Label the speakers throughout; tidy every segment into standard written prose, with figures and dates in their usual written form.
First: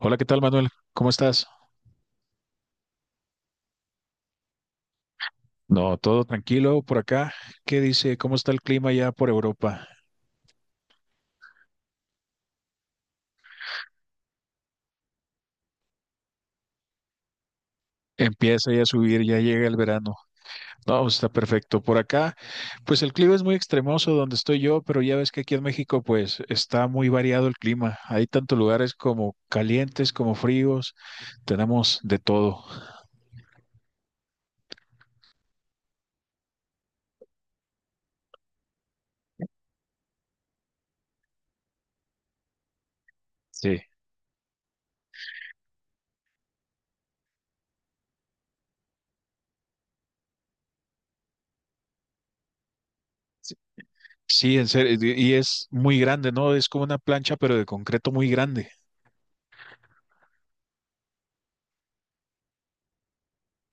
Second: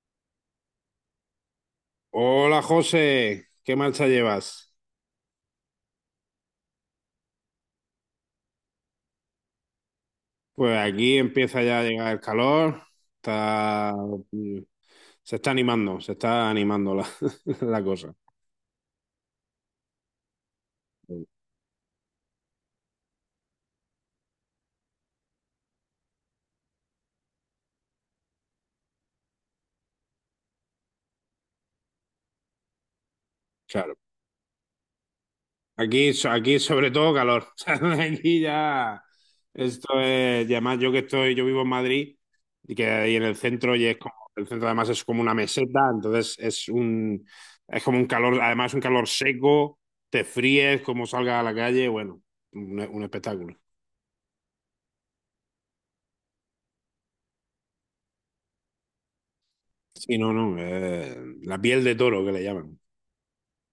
Speaker 1: Hola, ¿qué tal, Manuel? ¿Cómo estás?
Speaker 2: Hola José, ¿qué marcha llevas?
Speaker 1: No, todo tranquilo por acá. ¿Qué dice? ¿Cómo está el clima ya por Europa?
Speaker 2: Pues aquí empieza ya a llegar el calor, está, se está animando la, la cosa.
Speaker 1: Empieza ya a subir, ya llega el verano. No, pues, está perfecto. Por acá, pues el clima es muy extremoso donde estoy yo, pero ya ves que aquí en México, pues está muy variado el clima. Hay tantos lugares como calientes, como fríos. Tenemos de todo.
Speaker 2: Claro, aquí sobre todo calor, o sea, aquí ya, esto es, y además yo vivo en Madrid y que ahí en el centro
Speaker 1: Sí.
Speaker 2: y es como, el centro además es como una meseta, entonces es como un calor, además un calor seco, te fríes como salgas a la calle, bueno, un espectáculo.
Speaker 1: Sí, en serio. Y es muy grande, ¿no? Es como una plancha, pero de concreto muy grande.
Speaker 2: Sí, no, no, la piel de toro que le llaman.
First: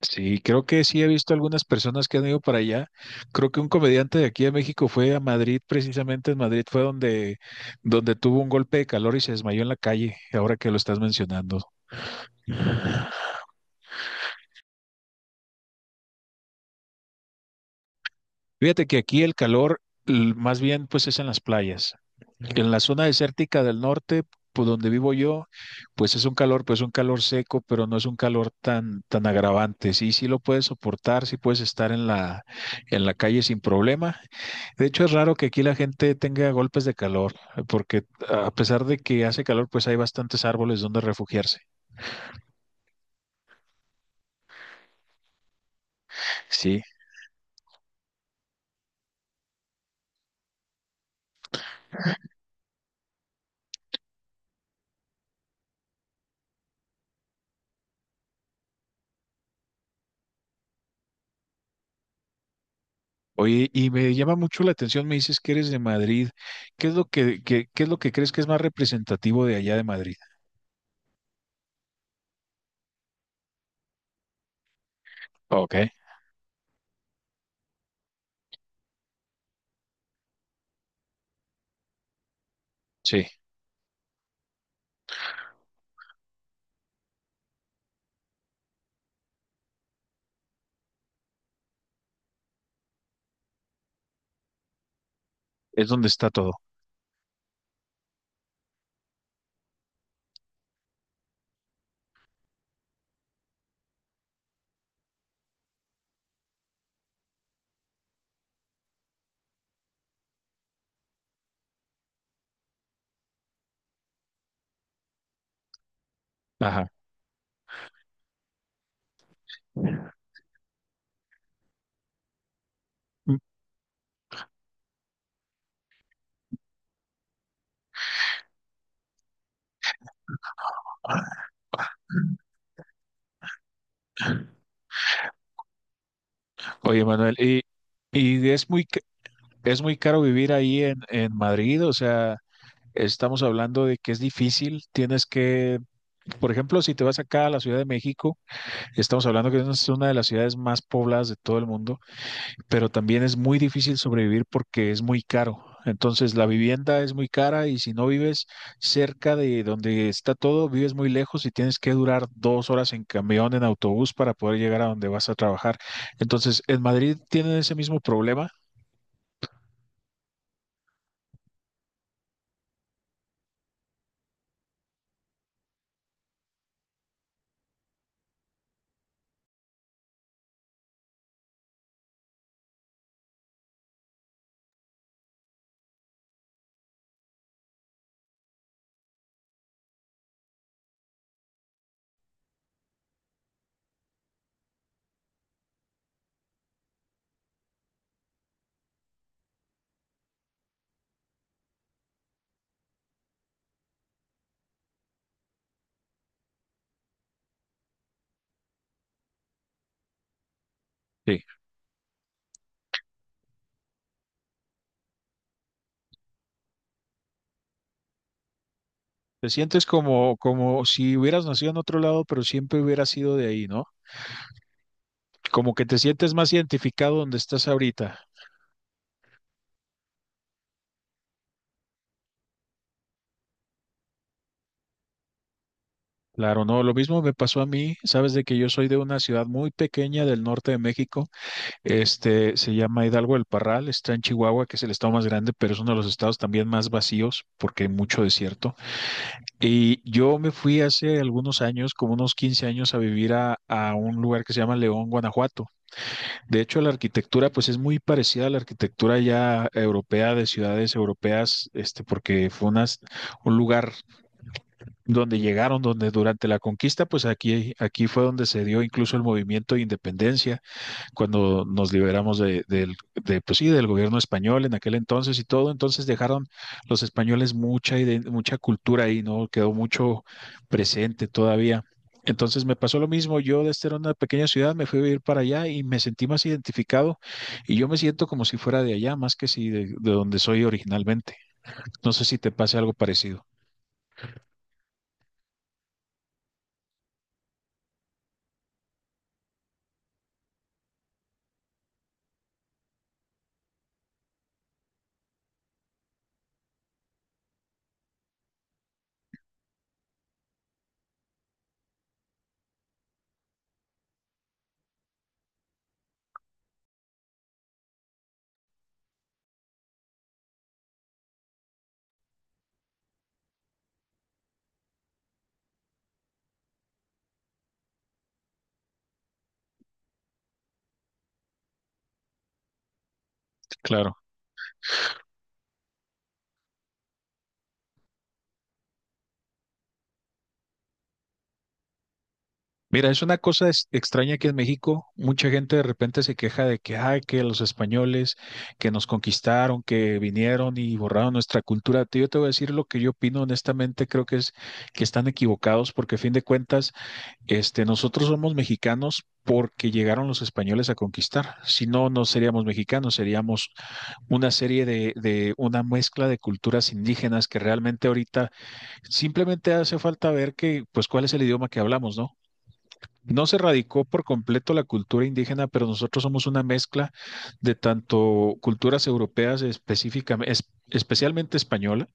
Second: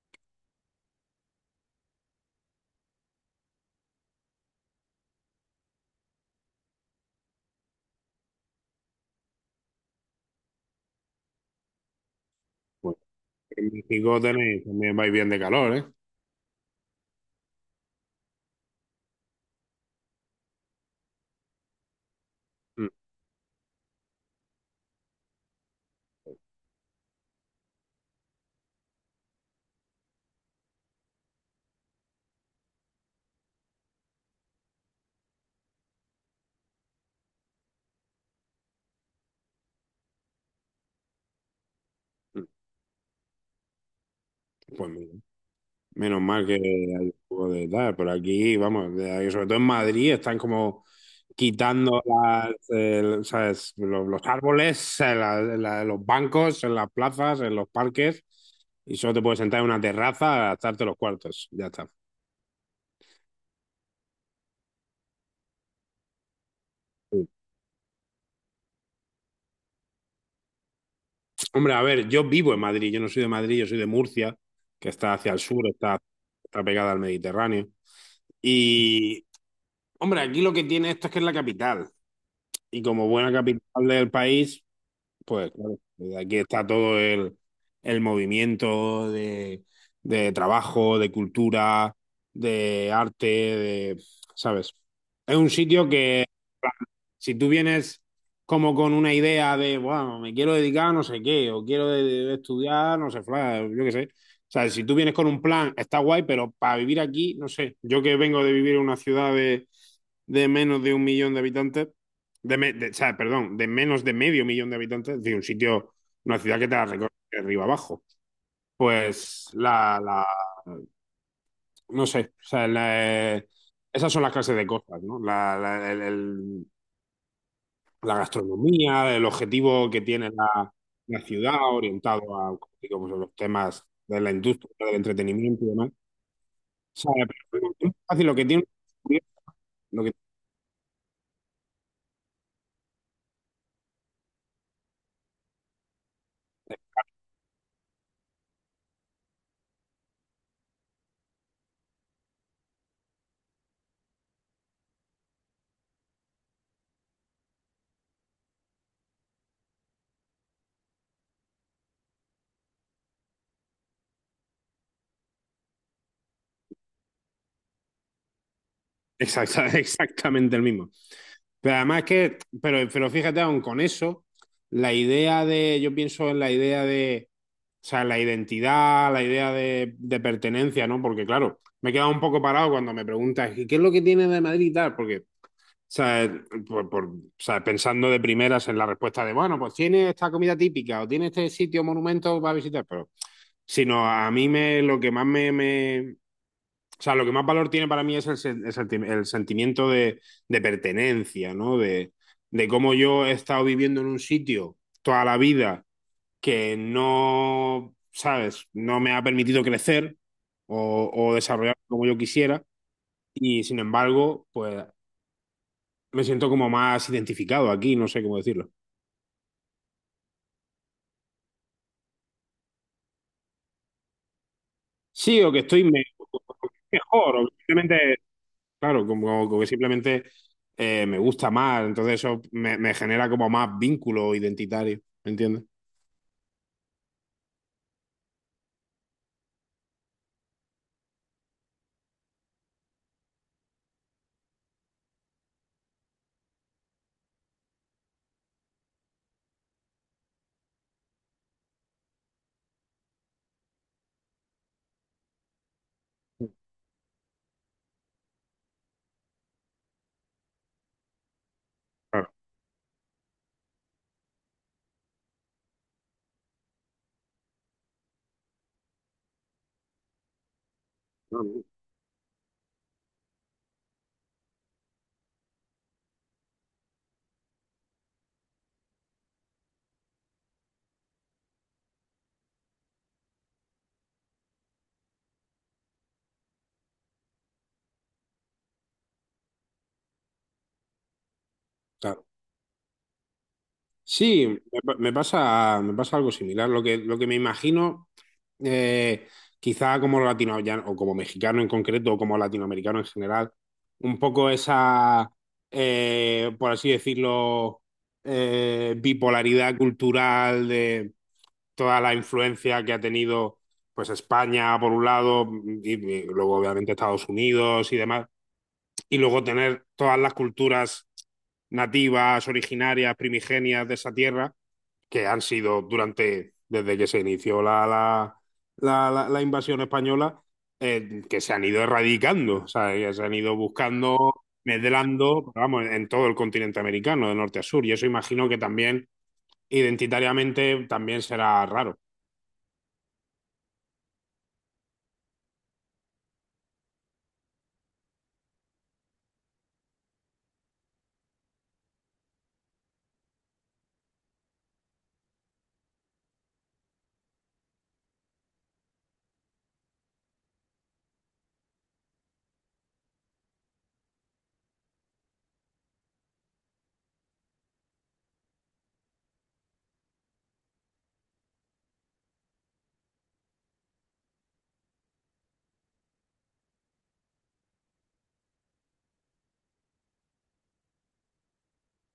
Speaker 1: Sí, creo que sí he visto algunas personas que han ido para allá. Creo que un comediante de aquí de México fue a Madrid, precisamente en Madrid fue donde tuvo un golpe de calor y se desmayó en la calle, ahora que lo estás mencionando.
Speaker 2: Pues en México tenéis, también vais bien de calor, ¿eh?
Speaker 1: Fíjate que aquí el calor más bien pues es en las playas. En la
Speaker 2: Mm,
Speaker 1: zona desértica del norte, por donde vivo yo, pues es un calor, pues un calor seco, pero no es un calor tan, tan agravante. Sí, sí lo puedes soportar, sí puedes estar en en la calle sin problema. De hecho, es raro que aquí la gente tenga golpes de calor, porque a pesar de que hace calor, pues hay bastantes árboles donde refugiarse.
Speaker 2: mm. Pues mira, menos mal que hay
Speaker 1: Sí.
Speaker 2: un poco de tal, pero aquí, vamos, ahí, sobre todo en Madrid están como quitando las, ¿sabes? Los árboles, los bancos, en las plazas, en los parques, y solo te puedes sentar en una terraza a gastarte los cuartos, ya está.
Speaker 1: Oye, y me llama mucho la atención, me dices que eres de Madrid. ¿Qué es lo que, qué es lo que crees que es más representativo de allá de Madrid?
Speaker 2: Hombre, a ver, yo vivo en Madrid, yo no soy de Madrid, yo soy de Murcia, que está hacia el sur,
Speaker 1: Ok,
Speaker 2: está pegada al Mediterráneo. Y, hombre, aquí lo que tiene esto es que es la capital. Y como
Speaker 1: sí,
Speaker 2: buena capital del país, pues claro, desde aquí está todo el movimiento de, trabajo, de cultura, de arte, de, ¿sabes? Es un sitio
Speaker 1: es donde
Speaker 2: que
Speaker 1: está todo.
Speaker 2: si tú vienes como con una idea de, bueno, me quiero dedicar a no sé qué, o quiero estudiar, no sé, yo qué sé. O sea, si tú vienes con un plan, está guay, pero para vivir aquí, no sé. Yo que vengo de vivir en una ciudad de menos de un millón de habitantes, o sea, perdón, de menos de medio millón de habitantes, es decir, un sitio, una ciudad que te la
Speaker 1: Ajá.
Speaker 2: recorre de arriba abajo. Pues no sé, o sea,
Speaker 1: Mm.
Speaker 2: esas son las clases de cosas, ¿no? La gastronomía, el objetivo que tiene la ciudad orientado a, como digo, pues, a los temas de la industria, del entretenimiento y demás. O
Speaker 1: Oye,
Speaker 2: sea,
Speaker 1: Manuel, y,
Speaker 2: pero es fácil, lo que
Speaker 1: y
Speaker 2: tiene
Speaker 1: es muy, es muy
Speaker 2: lo que,
Speaker 1: caro vivir ahí en Madrid, o sea, estamos hablando de que es difícil, tienes que, por ejemplo, si te vas acá a la Ciudad de México, estamos hablando que es una de las ciudades más pobladas de todo el mundo. Pero también es muy difícil sobrevivir porque es muy caro. Entonces la vivienda es muy cara y si no vives cerca de donde está todo, vives muy lejos y tienes que durar 2 horas en camión, en autobús para poder llegar a donde vas a trabajar. Entonces, ¿en Madrid tienen ese mismo problema?
Speaker 2: exactamente el mismo. Pero además es que, pero fíjate, aún con eso, la idea de, yo pienso en la idea de, o sea, la identidad, la idea de pertenencia, ¿no? Porque claro, me he quedado un poco parado cuando me preguntas, ¿y qué es lo que tiene de Madrid y tal? Porque O sea, pensando de primeras en la respuesta de, bueno, pues tiene esta comida típica o tiene este sitio, monumento para visitar, pero sino a mí me, lo que más o sea, lo que más valor tiene para mí es el sentimiento de pertenencia, ¿no? De cómo yo he estado viviendo en un sitio toda la vida que no, ¿sabes? No me ha permitido crecer o
Speaker 1: Sí.
Speaker 2: desarrollar como yo quisiera. Y sin embargo, pues me siento como más identificado aquí, no sé cómo decirlo.
Speaker 1: Te sientes como, como si hubieras nacido en otro lado, pero siempre hubieras sido de ahí, ¿no?
Speaker 2: Sí, o que
Speaker 1: Como
Speaker 2: estoy
Speaker 1: que te sientes más identificado
Speaker 2: mejor,
Speaker 1: donde
Speaker 2: o que
Speaker 1: estás
Speaker 2: simplemente,
Speaker 1: ahorita.
Speaker 2: claro, como que simplemente me gusta más, entonces eso me genera como más vínculo identitario, ¿me entiendes?
Speaker 1: Claro, no, lo mismo me pasó a mí, sabes de que yo soy de una ciudad muy pequeña del norte de México, este se llama Hidalgo del Parral, está en Chihuahua, que es el estado más grande, pero es uno de los estados también más vacíos porque hay mucho desierto. Y yo me fui hace algunos años, como unos 15 años, a vivir a un lugar que se llama León, Guanajuato. De hecho, la arquitectura pues es muy parecida a la arquitectura ya europea de ciudades europeas, este
Speaker 2: Claro.
Speaker 1: porque fue un lugar donde llegaron, donde durante la conquista, pues aquí, aquí fue donde se dio incluso el movimiento de independencia, cuando nos liberamos de, pues sí, del gobierno español en aquel entonces y todo, entonces dejaron los españoles mucha, mucha cultura ahí, ¿no? Quedó mucho presente todavía. Entonces me pasó lo mismo, yo desde una pequeña ciudad me fui a vivir para allá y me sentí más identificado y yo me siento como si fuera de allá, más que si de, de donde soy originalmente. No sé
Speaker 2: Claro.
Speaker 1: si te pase algo parecido.
Speaker 2: Sí, me pasa algo similar. Lo que me imagino, eh, quizá como latino o como mexicano en concreto, o como latinoamericano en general, un poco esa, por así decirlo, bipolaridad cultural de toda la influencia que ha tenido pues España por un lado y luego obviamente Estados Unidos y demás y luego tener todas las culturas nativas, originarias, primigenias de esa tierra, que han sido durante, desde que se inició la invasión española, que se han ido erradicando, o sea, que se han ido buscando,
Speaker 1: Claro.
Speaker 2: medrando, vamos, en todo el continente americano, de norte a sur, y eso imagino que también identitariamente también será raro.
Speaker 1: Mira, es una cosa extraña que en México mucha gente de repente se queja de que, ay, que los españoles que nos conquistaron, que vinieron y borraron nuestra cultura. Yo te voy a decir lo que yo opino honestamente, creo que es que están equivocados porque a fin de cuentas, este, nosotros somos mexicanos porque llegaron los españoles a conquistar. Si no, no seríamos mexicanos, seríamos una serie de una mezcla de culturas indígenas que realmente ahorita simplemente hace falta ver que, pues, cuál es el idioma que hablamos, ¿no? No se radicó por completo la cultura indígena, pero nosotros somos una mezcla de tanto culturas europeas específicamente, especialmente española,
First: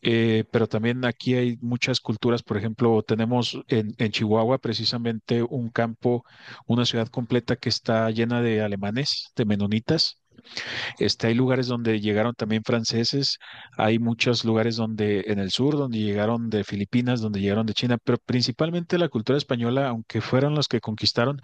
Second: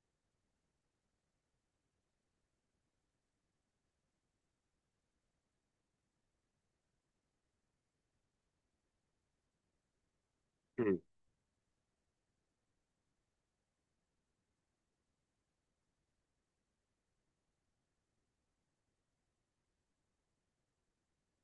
Speaker 1: pero también aquí hay muchas culturas. Por ejemplo, tenemos en Chihuahua precisamente un campo, una ciudad completa que está llena de alemanes, de menonitas.
Speaker 2: Mm.
Speaker 1: Este, hay lugares donde llegaron también franceses, hay muchos lugares donde en el sur, donde llegaron de Filipinas, donde llegaron de China, pero principalmente la cultura española, aunque fueron los que conquistaron,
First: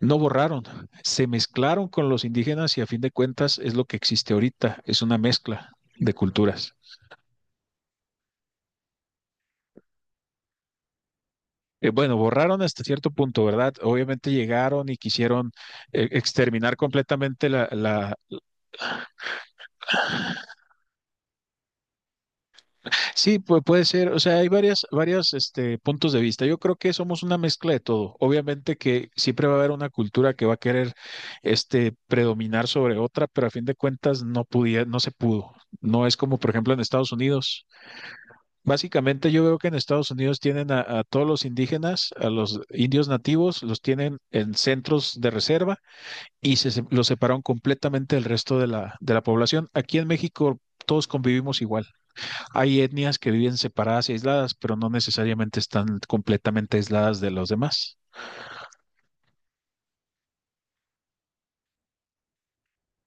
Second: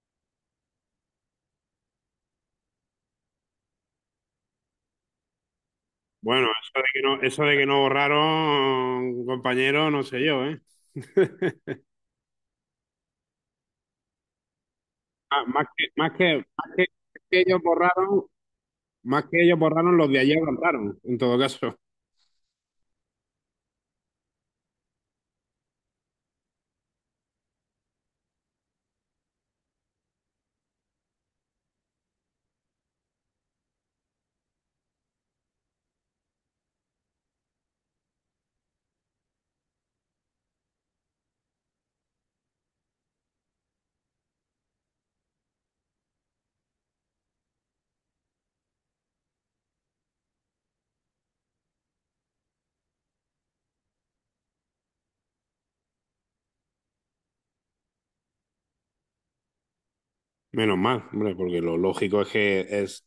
Speaker 1: no borraron, se mezclaron con los indígenas y a fin de cuentas es lo que existe ahorita, es una mezcla de
Speaker 2: Bueno,
Speaker 1: culturas.
Speaker 2: eso de que no, eso de que no borraron, compañero, no sé yo, ¿eh?
Speaker 1: Bueno, borraron hasta cierto punto, ¿verdad? Obviamente llegaron y
Speaker 2: Ah,
Speaker 1: quisieron
Speaker 2: más que, más que,
Speaker 1: exterminar
Speaker 2: más que, que
Speaker 1: completamente
Speaker 2: ellos
Speaker 1: la.
Speaker 2: borraron, más que ellos borraron los de ayer borraron, en todo caso.
Speaker 1: Sí, pues puede ser, o sea, hay varias, varias, este, puntos de vista. Yo creo que somos una mezcla de todo. Obviamente que siempre va a haber una cultura que va a querer, este, predominar sobre otra, pero a fin de cuentas no podía, no se pudo. No es como, por ejemplo, en Estados Unidos. Básicamente yo veo que en Estados Unidos tienen a todos los indígenas, a los indios nativos, los tienen en centros de reserva y los separaron completamente del resto de la población. Aquí en México todos convivimos igual. Hay etnias que viven separadas y aisladas, pero no necesariamente están completamente aisladas de los demás.
Speaker 2: Menos mal, hombre, porque lo lógico es que es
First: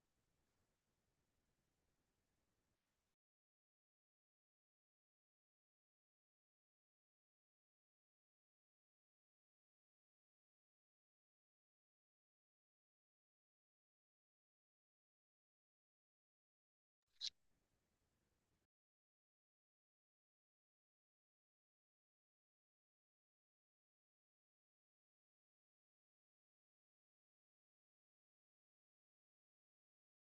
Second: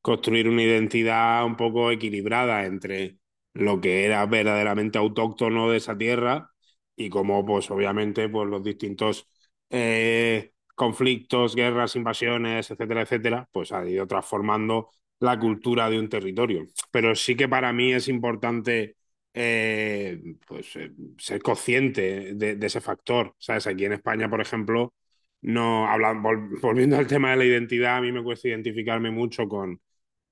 Speaker 2: construir una identidad un poco equilibrada entre lo que era verdaderamente autóctono de esa tierra y cómo, pues obviamente, pues los distintos conflictos, guerras, invasiones, etcétera, etcétera, pues ha ido transformando la cultura de un territorio. Pero sí que para mí es importante eh, pues, eh, ser consciente de, ese factor. ¿Sabes? Aquí en España, por ejemplo no, volviendo al tema de la identidad, a mí me cuesta identificarme mucho con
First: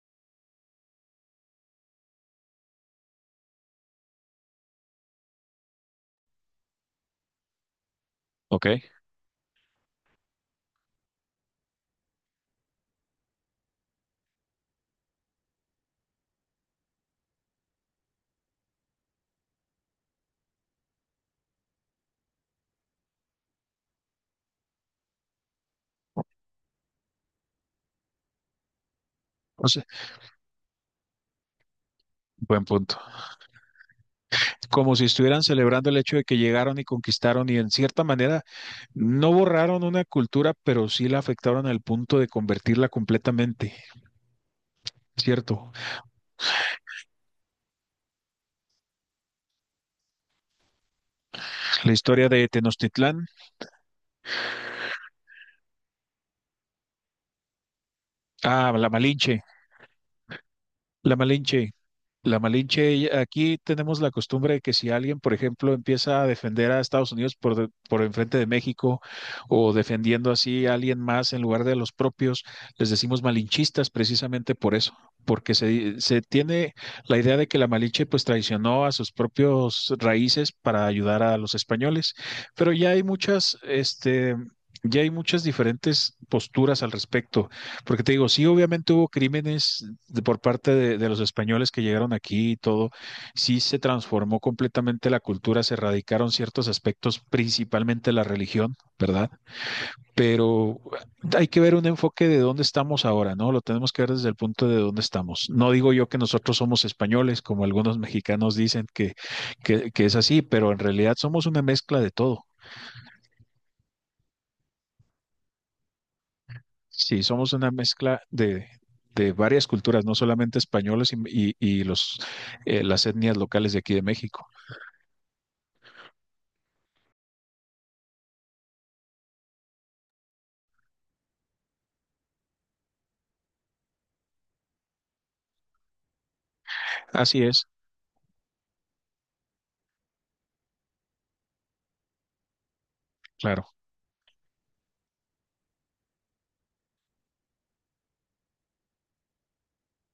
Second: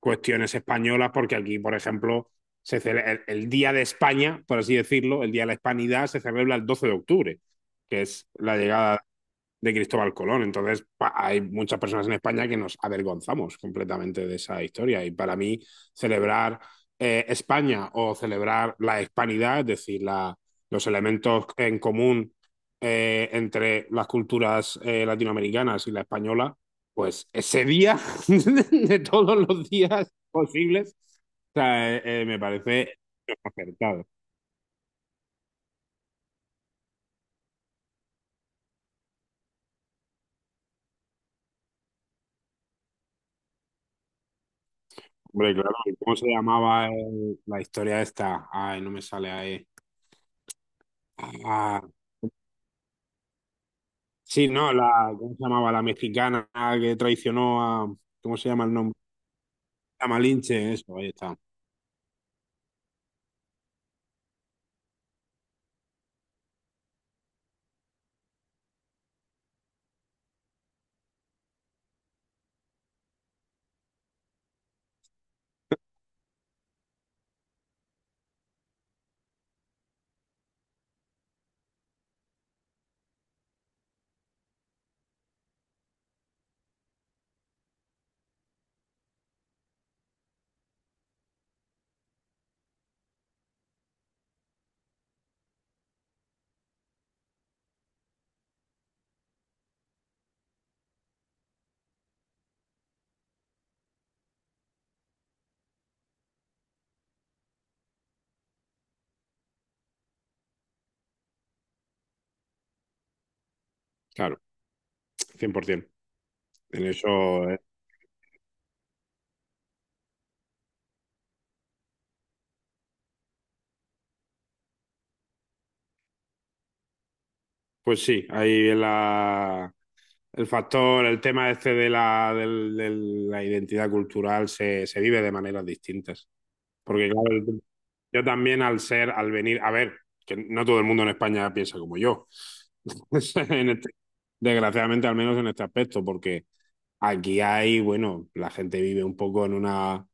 Speaker 2: cuestiones españolas, porque aquí, por ejemplo, el Día de España, por así decirlo, el Día de la Hispanidad, se celebra el 12 de octubre, que es la, sí,
Speaker 1: Ok.
Speaker 2: llegada de Cristóbal Colón. Entonces, hay muchas personas en España que nos avergonzamos completamente de esa historia. Y para mí, celebrar España o celebrar la hispanidad, es decir, los elementos en común entre las culturas latinoamericanas y la española, pues ese día de todos
Speaker 1: O
Speaker 2: los
Speaker 1: sea,
Speaker 2: días posibles, o sea, me
Speaker 1: buen punto.
Speaker 2: parece acertado.
Speaker 1: Como si estuvieran celebrando el hecho de que llegaron y conquistaron y en cierta manera no borraron una cultura, pero sí la afectaron al punto de convertirla completamente.
Speaker 2: Hombre, claro,
Speaker 1: Cierto.
Speaker 2: ¿cómo se llamaba la historia esta? Ay, no me sale ahí. Ah,
Speaker 1: La historia de Tenochtitlán.
Speaker 2: sí, no, ¿cómo se llamaba? La mexicana que traicionó a, ¿cómo se llama
Speaker 1: Ah,
Speaker 2: el
Speaker 1: la
Speaker 2: nombre?
Speaker 1: Malinche.
Speaker 2: A Malinche, eso, ahí
Speaker 1: La
Speaker 2: está.
Speaker 1: Malinche. La Malinche, aquí tenemos la costumbre de que si alguien, por ejemplo, empieza a defender a Estados Unidos por enfrente de México o defendiendo así a alguien más en lugar de a los propios, les decimos malinchistas precisamente por eso, porque se tiene la idea de que la Malinche pues traicionó a sus propios raíces para ayudar a los españoles, pero ya hay muchas, este... Ya hay muchas diferentes posturas al respecto. Porque te digo, sí, obviamente hubo crímenes por parte de los españoles que llegaron aquí y todo. Sí se transformó completamente la cultura, se erradicaron ciertos aspectos, principalmente la religión, ¿verdad? Pero hay que ver un enfoque de dónde estamos ahora, ¿no? Lo tenemos que ver desde el punto de dónde estamos. No digo yo que nosotros somos españoles, como algunos mexicanos dicen que, que es así, pero en realidad somos una mezcla de todo.
Speaker 2: Claro, 100%. En
Speaker 1: Sí,
Speaker 2: eso,
Speaker 1: somos
Speaker 2: eh.
Speaker 1: una mezcla de varias culturas, no solamente españoles y los, las etnias locales de aquí de México.
Speaker 2: Pues sí, ahí el factor, el tema este de la identidad cultural se vive de maneras distintas. Porque claro,
Speaker 1: Así es,
Speaker 2: yo también al ser, al venir, a ver, que no todo el mundo en España piensa como yo.
Speaker 1: claro.
Speaker 2: En este- desgraciadamente, al menos en este aspecto, porque aquí hay, bueno, la gente vive un poco en una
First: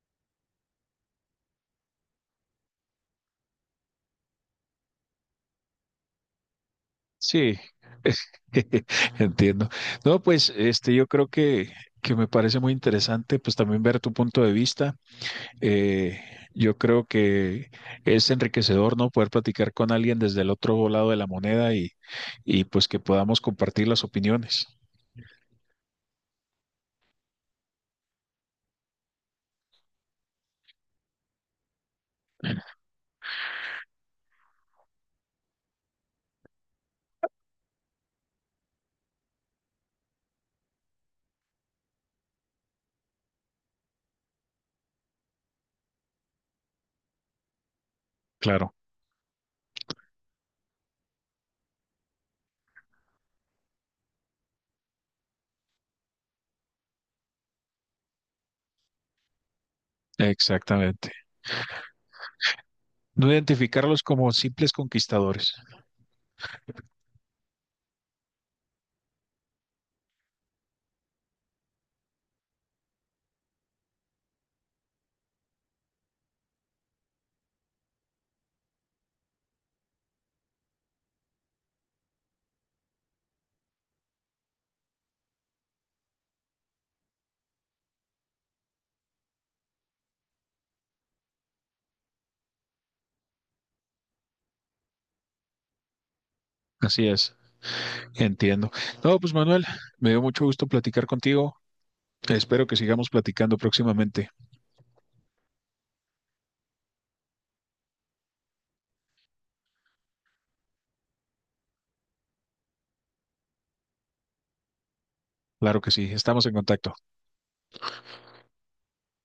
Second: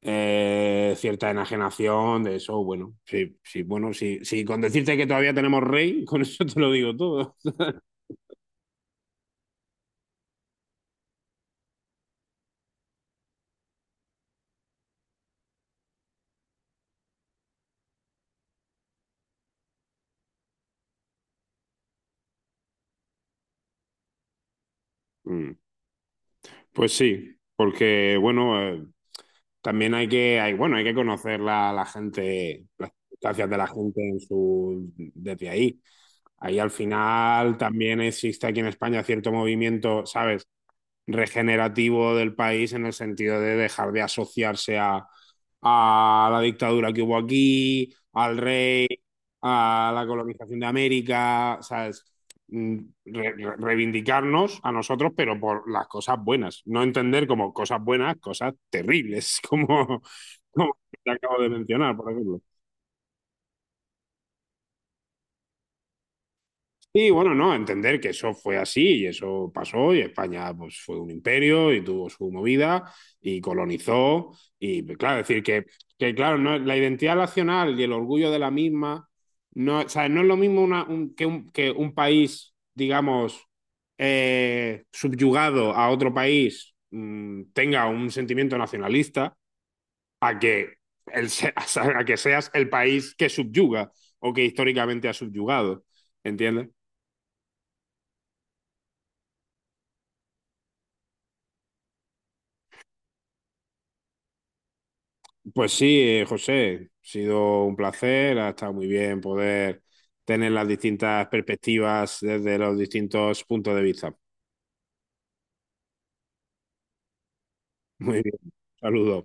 Speaker 2: cierta enajenación de eso. Bueno, sí, sí, bueno, sí, sí, con decirte que todavía tenemos rey, con eso te lo digo todo.
Speaker 1: Sí, entiendo. No, pues este, yo creo que me parece muy interesante, pues también ver tu punto de vista. Eh, yo creo que es enriquecedor, ¿no? Poder platicar con alguien desde el otro lado de la moneda y pues que podamos compartir las opiniones.
Speaker 2: Mm. Pues sí, porque bueno, también bueno, hay que conocer la gente, las circunstancias de la gente en su, desde ahí. Ahí al final también existe aquí en España cierto movimiento, ¿sabes?, regenerativo del país en el sentido de dejar de asociarse a, la dictadura que hubo aquí, al
Speaker 1: Claro,
Speaker 2: rey, a la colonización de América, ¿sabes? Mm. Re re reivindicarnos a nosotros, pero por las cosas buenas. No entender como cosas buenas, cosas terribles, como
Speaker 1: exactamente.
Speaker 2: te acabo de mencionar, por ejemplo.
Speaker 1: No identificarlos como simples conquistadores.
Speaker 2: Sí, bueno, no, entender que eso fue así y eso pasó y España pues fue un imperio y tuvo su movida y colonizó y pues, claro, decir que claro, no, la identidad nacional y el orgullo de la misma no, o sea, no es lo mismo que un país, digamos, subyugado a otro país, tenga un sentimiento nacionalista a que, el, se- a que seas el país que subyuga o que históricamente ha subyugado, ¿entiendes?
Speaker 1: Así es, entiendo. No, pues Manuel, me dio mucho gusto platicar contigo. Espero que sigamos platicando próximamente.
Speaker 2: Pues sí, José, ha sido un placer, ha estado muy bien poder tener las distintas perspectivas desde los distintos puntos de vista.
Speaker 1: Claro que sí, estamos en contacto.
Speaker 2: Muy bien, saludos.